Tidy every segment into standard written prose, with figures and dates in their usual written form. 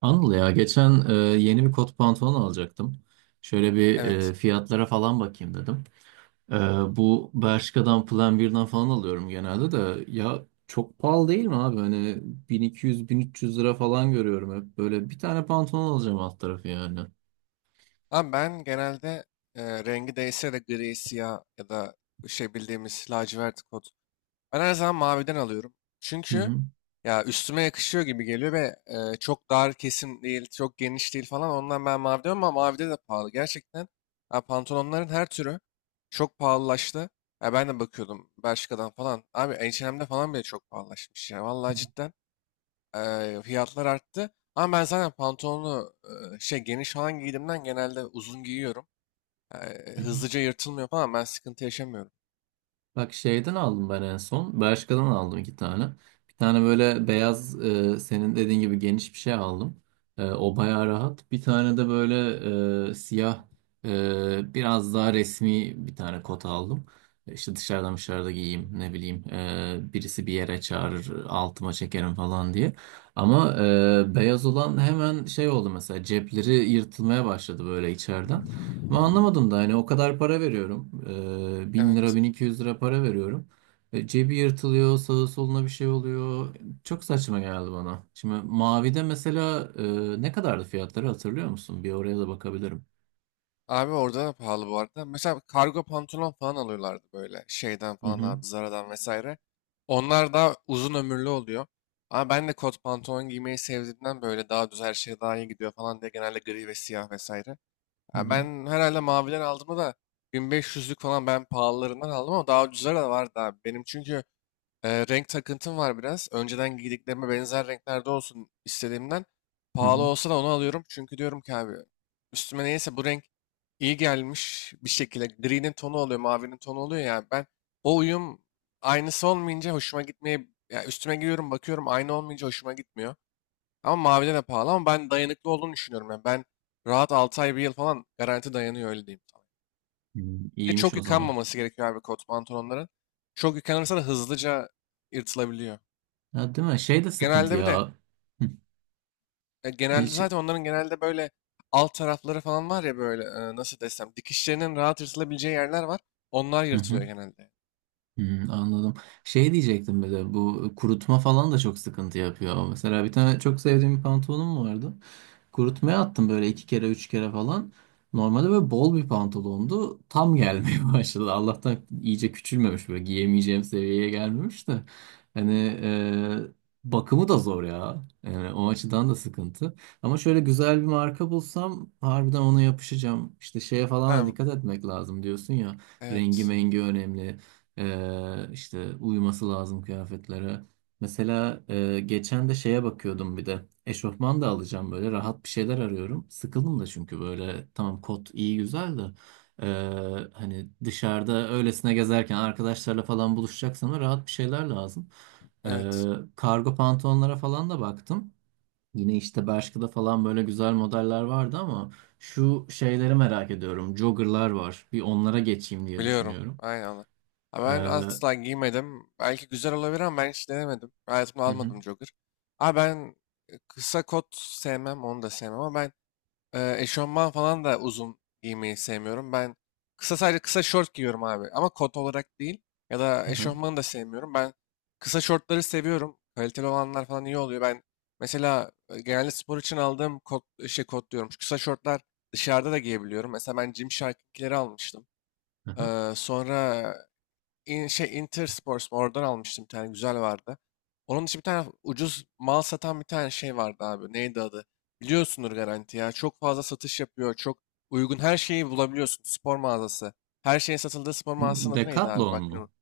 Anıl ya geçen yeni bir kot pantolon alacaktım. Şöyle bir Evet. Fiyatlara falan bakayım dedim. E, Bu Bershka'dan Plan 1'den falan alıyorum genelde de. Ya çok pahalı değil mi abi? Hani 1.200-1.300 lira falan görüyorum hep. Böyle bir tane pantolon alacağım alt tarafı yani. Ama ben genelde rengi değişse de gri, siyah ya da şey bildiğimiz lacivert kod. Ben her zaman maviden alıyorum. Çünkü Hı ya üstüme yakışıyor gibi geliyor ve çok dar kesim değil, çok geniş değil falan. Ondan ben mavi diyorum ama mavide de pahalı. Gerçekten ya pantolonların her türü çok pahalılaştı. Ya ben de bakıyordum Bershka'dan falan. Abi H&M'de falan bile çok pahalılaşmış ya. Vallahi cidden. Fiyatlar arttı. Ama ben zaten pantolonu şey geniş falan giydiğimden genelde uzun giyiyorum. Hı. Hızlıca yırtılmıyor falan ben sıkıntı yaşamıyorum. Bak şeyden aldım ben en son. Bershka'dan aldım iki tane. Bir tane böyle beyaz, senin dediğin gibi geniş bir şey aldım. O bayağı rahat. Bir tane de böyle siyah, biraz daha resmi bir tane kot aldım. İşte dışarıda giyeyim, ne bileyim, birisi bir yere çağırır altıma çekerim falan diye. Ama beyaz olan hemen şey oldu, mesela cepleri yırtılmaya başladı böyle içeriden. Ama anlamadım da, hani o kadar para veriyorum. 1.000 lira, Evet. 1.200 lira para veriyorum. Cebi yırtılıyor, sağa soluna bir şey oluyor. Çok saçma geldi bana. Şimdi mavide mesela, ne kadardı fiyatları hatırlıyor musun? Bir oraya da bakabilirim. Abi orada da pahalı bu arada. Mesela kargo pantolon falan alıyorlardı böyle şeyden Hı falan hı. abi Zara'dan vesaire. Onlar daha uzun ömürlü oluyor. Ama ben de kot pantolon giymeyi sevdiğimden böyle daha düz her şey daha iyi gidiyor falan diye genelde gri ve siyah vesaire. Hı Ya hı. ben herhalde maviden aldım da 1500'lük falan ben pahalılarından aldım ama daha ucuzları da vardı abi. Benim çünkü renk takıntım var biraz. Önceden giydiklerime benzer renklerde olsun istediğimden. Hı Pahalı hı. olsa da onu alıyorum. Çünkü diyorum ki abi üstüme neyse bu renk iyi gelmiş bir şekilde. Gri'nin tonu oluyor, mavinin tonu oluyor ya. Ben o uyum aynısı olmayınca hoşuma gitmeye... Ya üstüme giyiyorum bakıyorum aynı olmayınca hoşuma gitmiyor. Ama mavide de pahalı ama ben dayanıklı olduğunu düşünüyorum. Yani ben rahat 6 ay bir yıl falan garanti dayanıyor öyle diyeyim sana. Hı, Ve İyiymiş çok o zaman. yıkanmaması gerekiyor abi kot pantolonların. Çok yıkanırsa da hızlıca yırtılabiliyor. Ya değil mi? Şey de sıkıntı Genelde bir de ya. Hı. E, genelde şey- zaten onların genelde böyle alt tarafları falan var ya böyle nasıl desem dikişlerinin rahat yırtılabileceği yerler var. Onlar Hı hı. yırtılıyor genelde. Hı, anladım. Şey diyecektim, bir de bu kurutma falan da çok sıkıntı yapıyor. Mesela bir tane çok sevdiğim bir pantolonum vardı. Kurutmaya attım böyle iki kere üç kere falan. Normalde böyle bol bir pantolondu. Tam gelmeye başladı. Allah'tan iyice küçülmemiş, böyle giyemeyeceğim seviyeye gelmemiş de. Hani e, bakımı da zor ya. Yani o açıdan da sıkıntı. Ama şöyle güzel bir marka bulsam harbiden ona yapışacağım. İşte şeye falan da Ha, dikkat etmek lazım diyorsun ya. Rengi evet. mengi önemli. İşte uyuması lazım kıyafetlere. Mesela geçen de şeye bakıyordum bir de. Eşofman da alacağım, böyle rahat bir şeyler arıyorum. Sıkıldım da çünkü, böyle tamam kot iyi güzel de e, hani dışarıda öylesine gezerken arkadaşlarla falan buluşacaksam da rahat bir şeyler lazım. E, Evet. Kargo pantolonlara falan da baktım. Yine işte Bershka'da falan böyle güzel modeller vardı ama şu şeyleri merak ediyorum. Jogger'lar var. Bir onlara geçeyim diye Biliyorum. düşünüyorum. Aynen, öyle. Ha, ben Hı asla giymedim. Belki güzel olabilir ama ben hiç denemedim. Hayatımda hı, almadım jogger. Abi ben kısa kot sevmem, onu da sevmem ama ben eşofman falan da uzun giymeyi sevmiyorum. Ben kısa sadece kısa şort giyiyorum abi ama kot olarak değil ya da hı hı, eşofmanı da sevmiyorum. Ben kısa şortları seviyorum. Kaliteli olanlar falan iyi oluyor. Ben mesela genelde spor için aldığım kot, şey kot diyorum. Şu kısa şortlar dışarıda da giyebiliyorum. Mesela ben Gymshark'ınkileri almıştım. hı hı. Sonra şey Intersport mu? Oradan almıştım bir tane güzel vardı. Onun için bir tane ucuz mal satan bir tane şey vardı abi. Neydi adı? Biliyorsundur garanti ya. Çok fazla satış yapıyor. Çok uygun her şeyi bulabiliyorsun. Spor mağazası. Her şeyin satıldığı spor Bu mağazasının adı neydi abi? Decathlon Bak yine mu?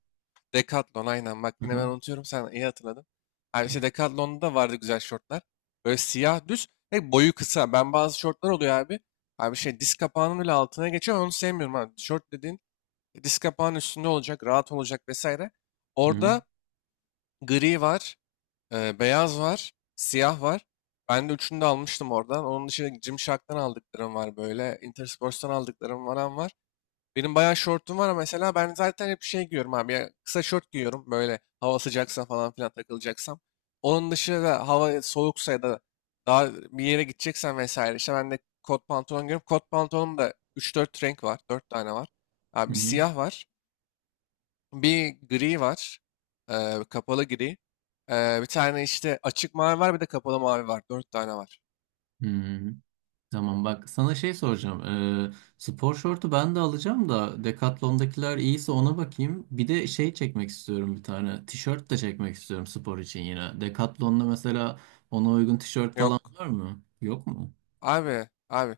Decathlon aynen. Bak yine ben unutuyorum. Sen iyi hatırladın. Abi işte Decathlon'da da vardı güzel şortlar. Böyle siyah düz ve boyu kısa. Ben bazı şortlar oluyor abi. Abi şey diz kapağının bile altına geçiyor. Onu sevmiyorum abi. Şort dediğin disk kapağının üstünde olacak, rahat olacak vesaire. Hı hı, Orada gri var, beyaz var, siyah var. Ben de üçünü de almıştım oradan. Onun dışında Gymshark'tan aldıklarım var böyle. Intersports'tan aldıklarım varan var. Benim bayağı şortum var ama mesela ben zaten hep şey giyiyorum abi. Ya kısa şort giyiyorum böyle hava sıcaksa falan filan takılacaksam. Onun dışında hava soğuksa ya da daha bir yere gideceksen vesaire. İşte ben de kot pantolon giyiyorum. Kot pantolonum da üç dört renk var. Dört tane var. Abi hı bir hı, siyah var. Bir gri var. Kapalı gri. Bir tane işte açık mavi var bir de kapalı mavi var. Dört tane var. hı hı. Tamam bak, sana şey soracağım. Ee, Spor şortu ben de alacağım da, Decathlon'dakiler iyiyse ona bakayım. Bir de şey çekmek istiyorum bir tane. Tişört de çekmek istiyorum spor için yine. Decathlon'da mesela ona uygun tişört falan Yok. var mı? Yok mu? Abi, abi.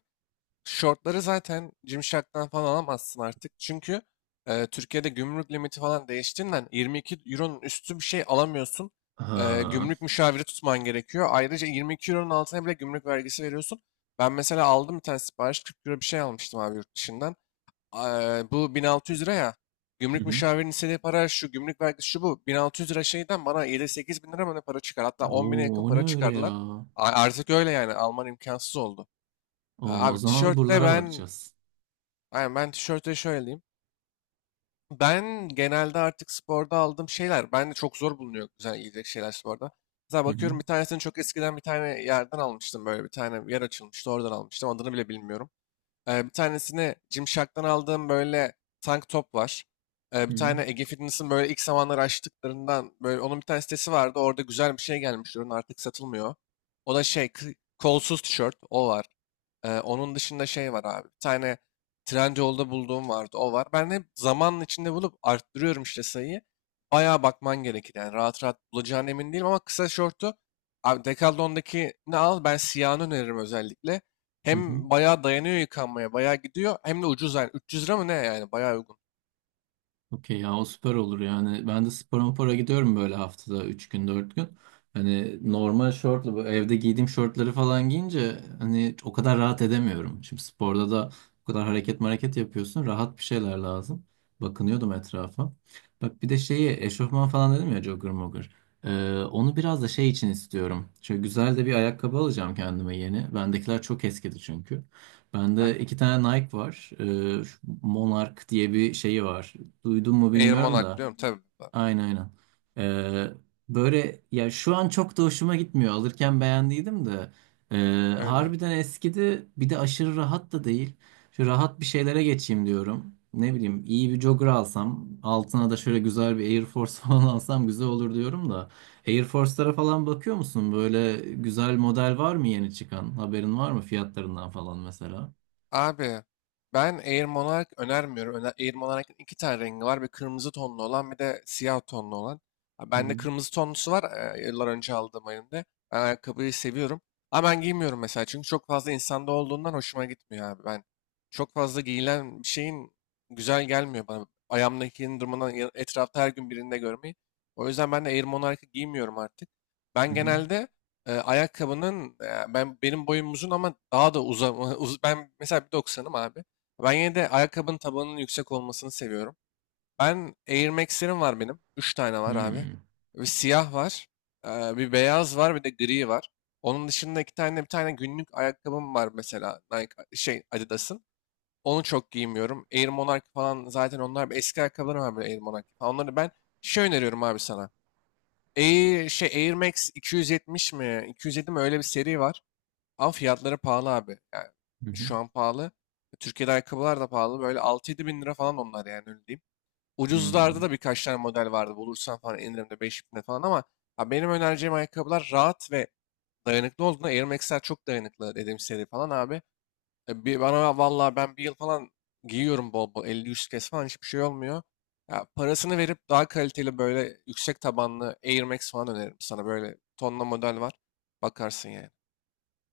Shortları zaten Gymshark'tan falan alamazsın artık. Çünkü Türkiye'de gümrük limiti falan değiştiğinden 22 euronun üstü bir şey alamıyorsun. Ha. Gümrük müşaviri tutman gerekiyor. Ayrıca 22 euronun altına bile gümrük vergisi veriyorsun. Ben mesela aldım bir tane sipariş 40 euro bir şey almıştım abi yurt dışından. Bu 1600 lira ya. Hı Gümrük hı. müşavirinin istediği para şu, gümrük vergisi şu bu. 1600 lira şeyden bana 7-8 bin lira mı ne para çıkar. Hatta 10 bine Oo, yakın o ne para öyle ya? çıkardılar. Artık öyle yani. Alman imkansız oldu. Oo, o Abi zaman tişörtte buralara ben. bakacağız. Aynen, ben tişörte şöyle diyeyim. Ben genelde artık sporda aldığım şeyler, ben de çok zor bulunuyor güzel giyecek şeyler sporda. Mesela Hı hı, bakıyorum bir tanesini çok eskiden bir tane yerden almıştım böyle bir tane bir yer açılmıştı oradan almıştım adını bile bilmiyorum. Bir tanesini Gymshark'tan aldığım böyle tank top var. Hı Bir hı, tane Ege Fitness'ın böyle ilk zamanları açtıklarından böyle onun bir tane sitesi vardı orada güzel bir şey gelmiş ürün artık satılmıyor. O da şey kolsuz tişört o var. Onun dışında şey var abi. Bir tane Trendyol'da bulduğum vardı. O var. Ben hep zamanın içinde bulup arttırıyorum işte sayıyı. Bayağı bakman gerekir. Yani rahat rahat bulacağına emin değilim ama kısa şortu abi Decathlon'daki ne al? Ben siyahını öneririm özellikle. hı hı. Hem bayağı dayanıyor yıkanmaya. Bayağı gidiyor. Hem de ucuz yani. 300 lira mı ne yani? Bayağı uygun. Okey ya, o süper olur yani. Ben de spora para gidiyorum böyle haftada 3 gün 4 gün. Hani normal şortla, bu evde giydiğim şortları falan giyince hani o kadar rahat edemiyorum. Şimdi sporda da o kadar hareket hareket yapıyorsun. Rahat bir şeyler lazım. Bakınıyordum etrafa. Bak, bir de şeyi eşofman falan dedim ya, jogger mogger. Onu biraz da şey için istiyorum. Şöyle güzel de bir ayakkabı alacağım kendime yeni. Bendekiler çok eskidi çünkü. Bende Aynen. iki tane Nike var. Şu Monarch diye bir şeyi var. Duydun mu Air bilmiyorum Monarch da. biliyorum tabii. Aynen, aynen. Ee, Böyle ya, şu an çok da hoşuma gitmiyor. Alırken beğendiydim de. Ee, Öyle. Harbiden eskidi. Bir de aşırı rahat da değil. Şu rahat bir şeylere geçeyim diyorum. Ne bileyim, iyi bir jogger alsam. Altına da şöyle güzel bir Air Force falan alsam güzel olur diyorum da. Air Force'lara falan bakıyor musun? Böyle güzel model var mı yeni çıkan? Haberin var mı fiyatlarından falan mesela? Abi ben Air Monarch önermiyorum. Öner Air Monarch'ın iki tane rengi var. Bir kırmızı tonlu olan bir de siyah tonlu olan. Ha, Hı bende hı. kırmızı tonlusu var. Yıllar önce aldığım elimde. Ben ayakkabıyı seviyorum. Ama ben giymiyorum mesela. Çünkü çok fazla insanda olduğundan hoşuma gitmiyor abi. Ben çok fazla giyilen bir şeyin güzel gelmiyor bana. Ayağımdakinin durumundan etrafta her gün birinde görmeyi. O yüzden ben de Air Monarch'ı giymiyorum artık. Hı Ben hı. genelde ayakkabının ben benim boyum uzun ama daha da uzama ben mesela 1,90'ım abi. Ben yine de ayakkabının tabanının yüksek olmasını seviyorum. Ben Air Max'lerim var benim. Üç tane Hı var abi. hı. Bir siyah var. Bir beyaz var bir de gri var. Onun dışında iki tane bir tane günlük ayakkabım var mesela Nike şey Adidas'ın. Onu çok giymiyorum. Air Monarch falan zaten onlar eski ayakkabılarım var böyle Air Monarch falan. Onları ben şey öneriyorum abi sana. Air, şey Air Max 270 mi? 207 mi? Öyle bir seri var. Ama fiyatları pahalı abi. Yani Hı şu an pahalı. Türkiye'de ayakkabılar da pahalı. Böyle 6-7 bin lira falan onlar yani öyle diyeyim. hı. Ucuzlarda Hı. da birkaç tane model vardı. Bulursan falan indirimde 5 bine falan ama ha, benim önereceğim ayakkabılar rahat ve dayanıklı olduğunda Air Max'ler çok dayanıklı dediğim seri falan abi. Bir, bana vallahi ben bir yıl falan giyiyorum bol bol 50-100 kez falan hiçbir şey olmuyor. Ya, parasını verip daha kaliteli böyle yüksek tabanlı Air Max falan öneririm sana. Böyle tonla model var. Bakarsın yani.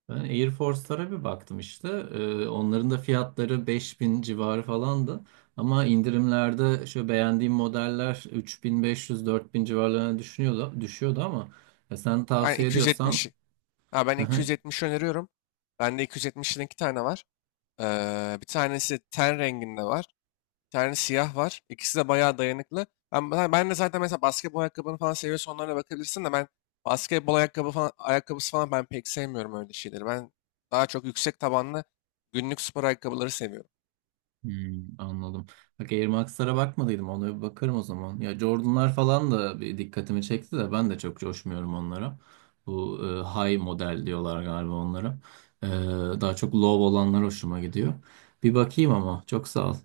Ben Air Force'lara bir baktım işte. Onların da fiyatları 5.000 civarı falandı. Ama indirimlerde şu beğendiğim modeller 3.500 4.000 civarlarına düşüyordu ama ya sen Aynen tavsiye ediyorsan. 270. Ha, ben 270 öneriyorum. Bende 270'in iki tane var. Bir tanesi ten renginde var. Bir tane siyah var. İkisi de bayağı dayanıklı. Ben de zaten mesela basketbol ayakkabını falan seviyorsan onlara bakabilirsin de ben basketbol ayakkabı falan, ayakkabısı falan ben pek sevmiyorum öyle şeyleri. Ben daha çok yüksek tabanlı günlük spor ayakkabıları seviyorum. Hmm, anladım. Bak Air Max'lara bakmadıydım. Ona bir bakarım o zaman. Ya Jordan'lar falan da bir dikkatimi çekti de ben de çok coşmuyorum onlara. Bu high model diyorlar galiba onlara. E, Daha çok low olanlar hoşuma gidiyor. Bir bakayım ama çok sağ ol.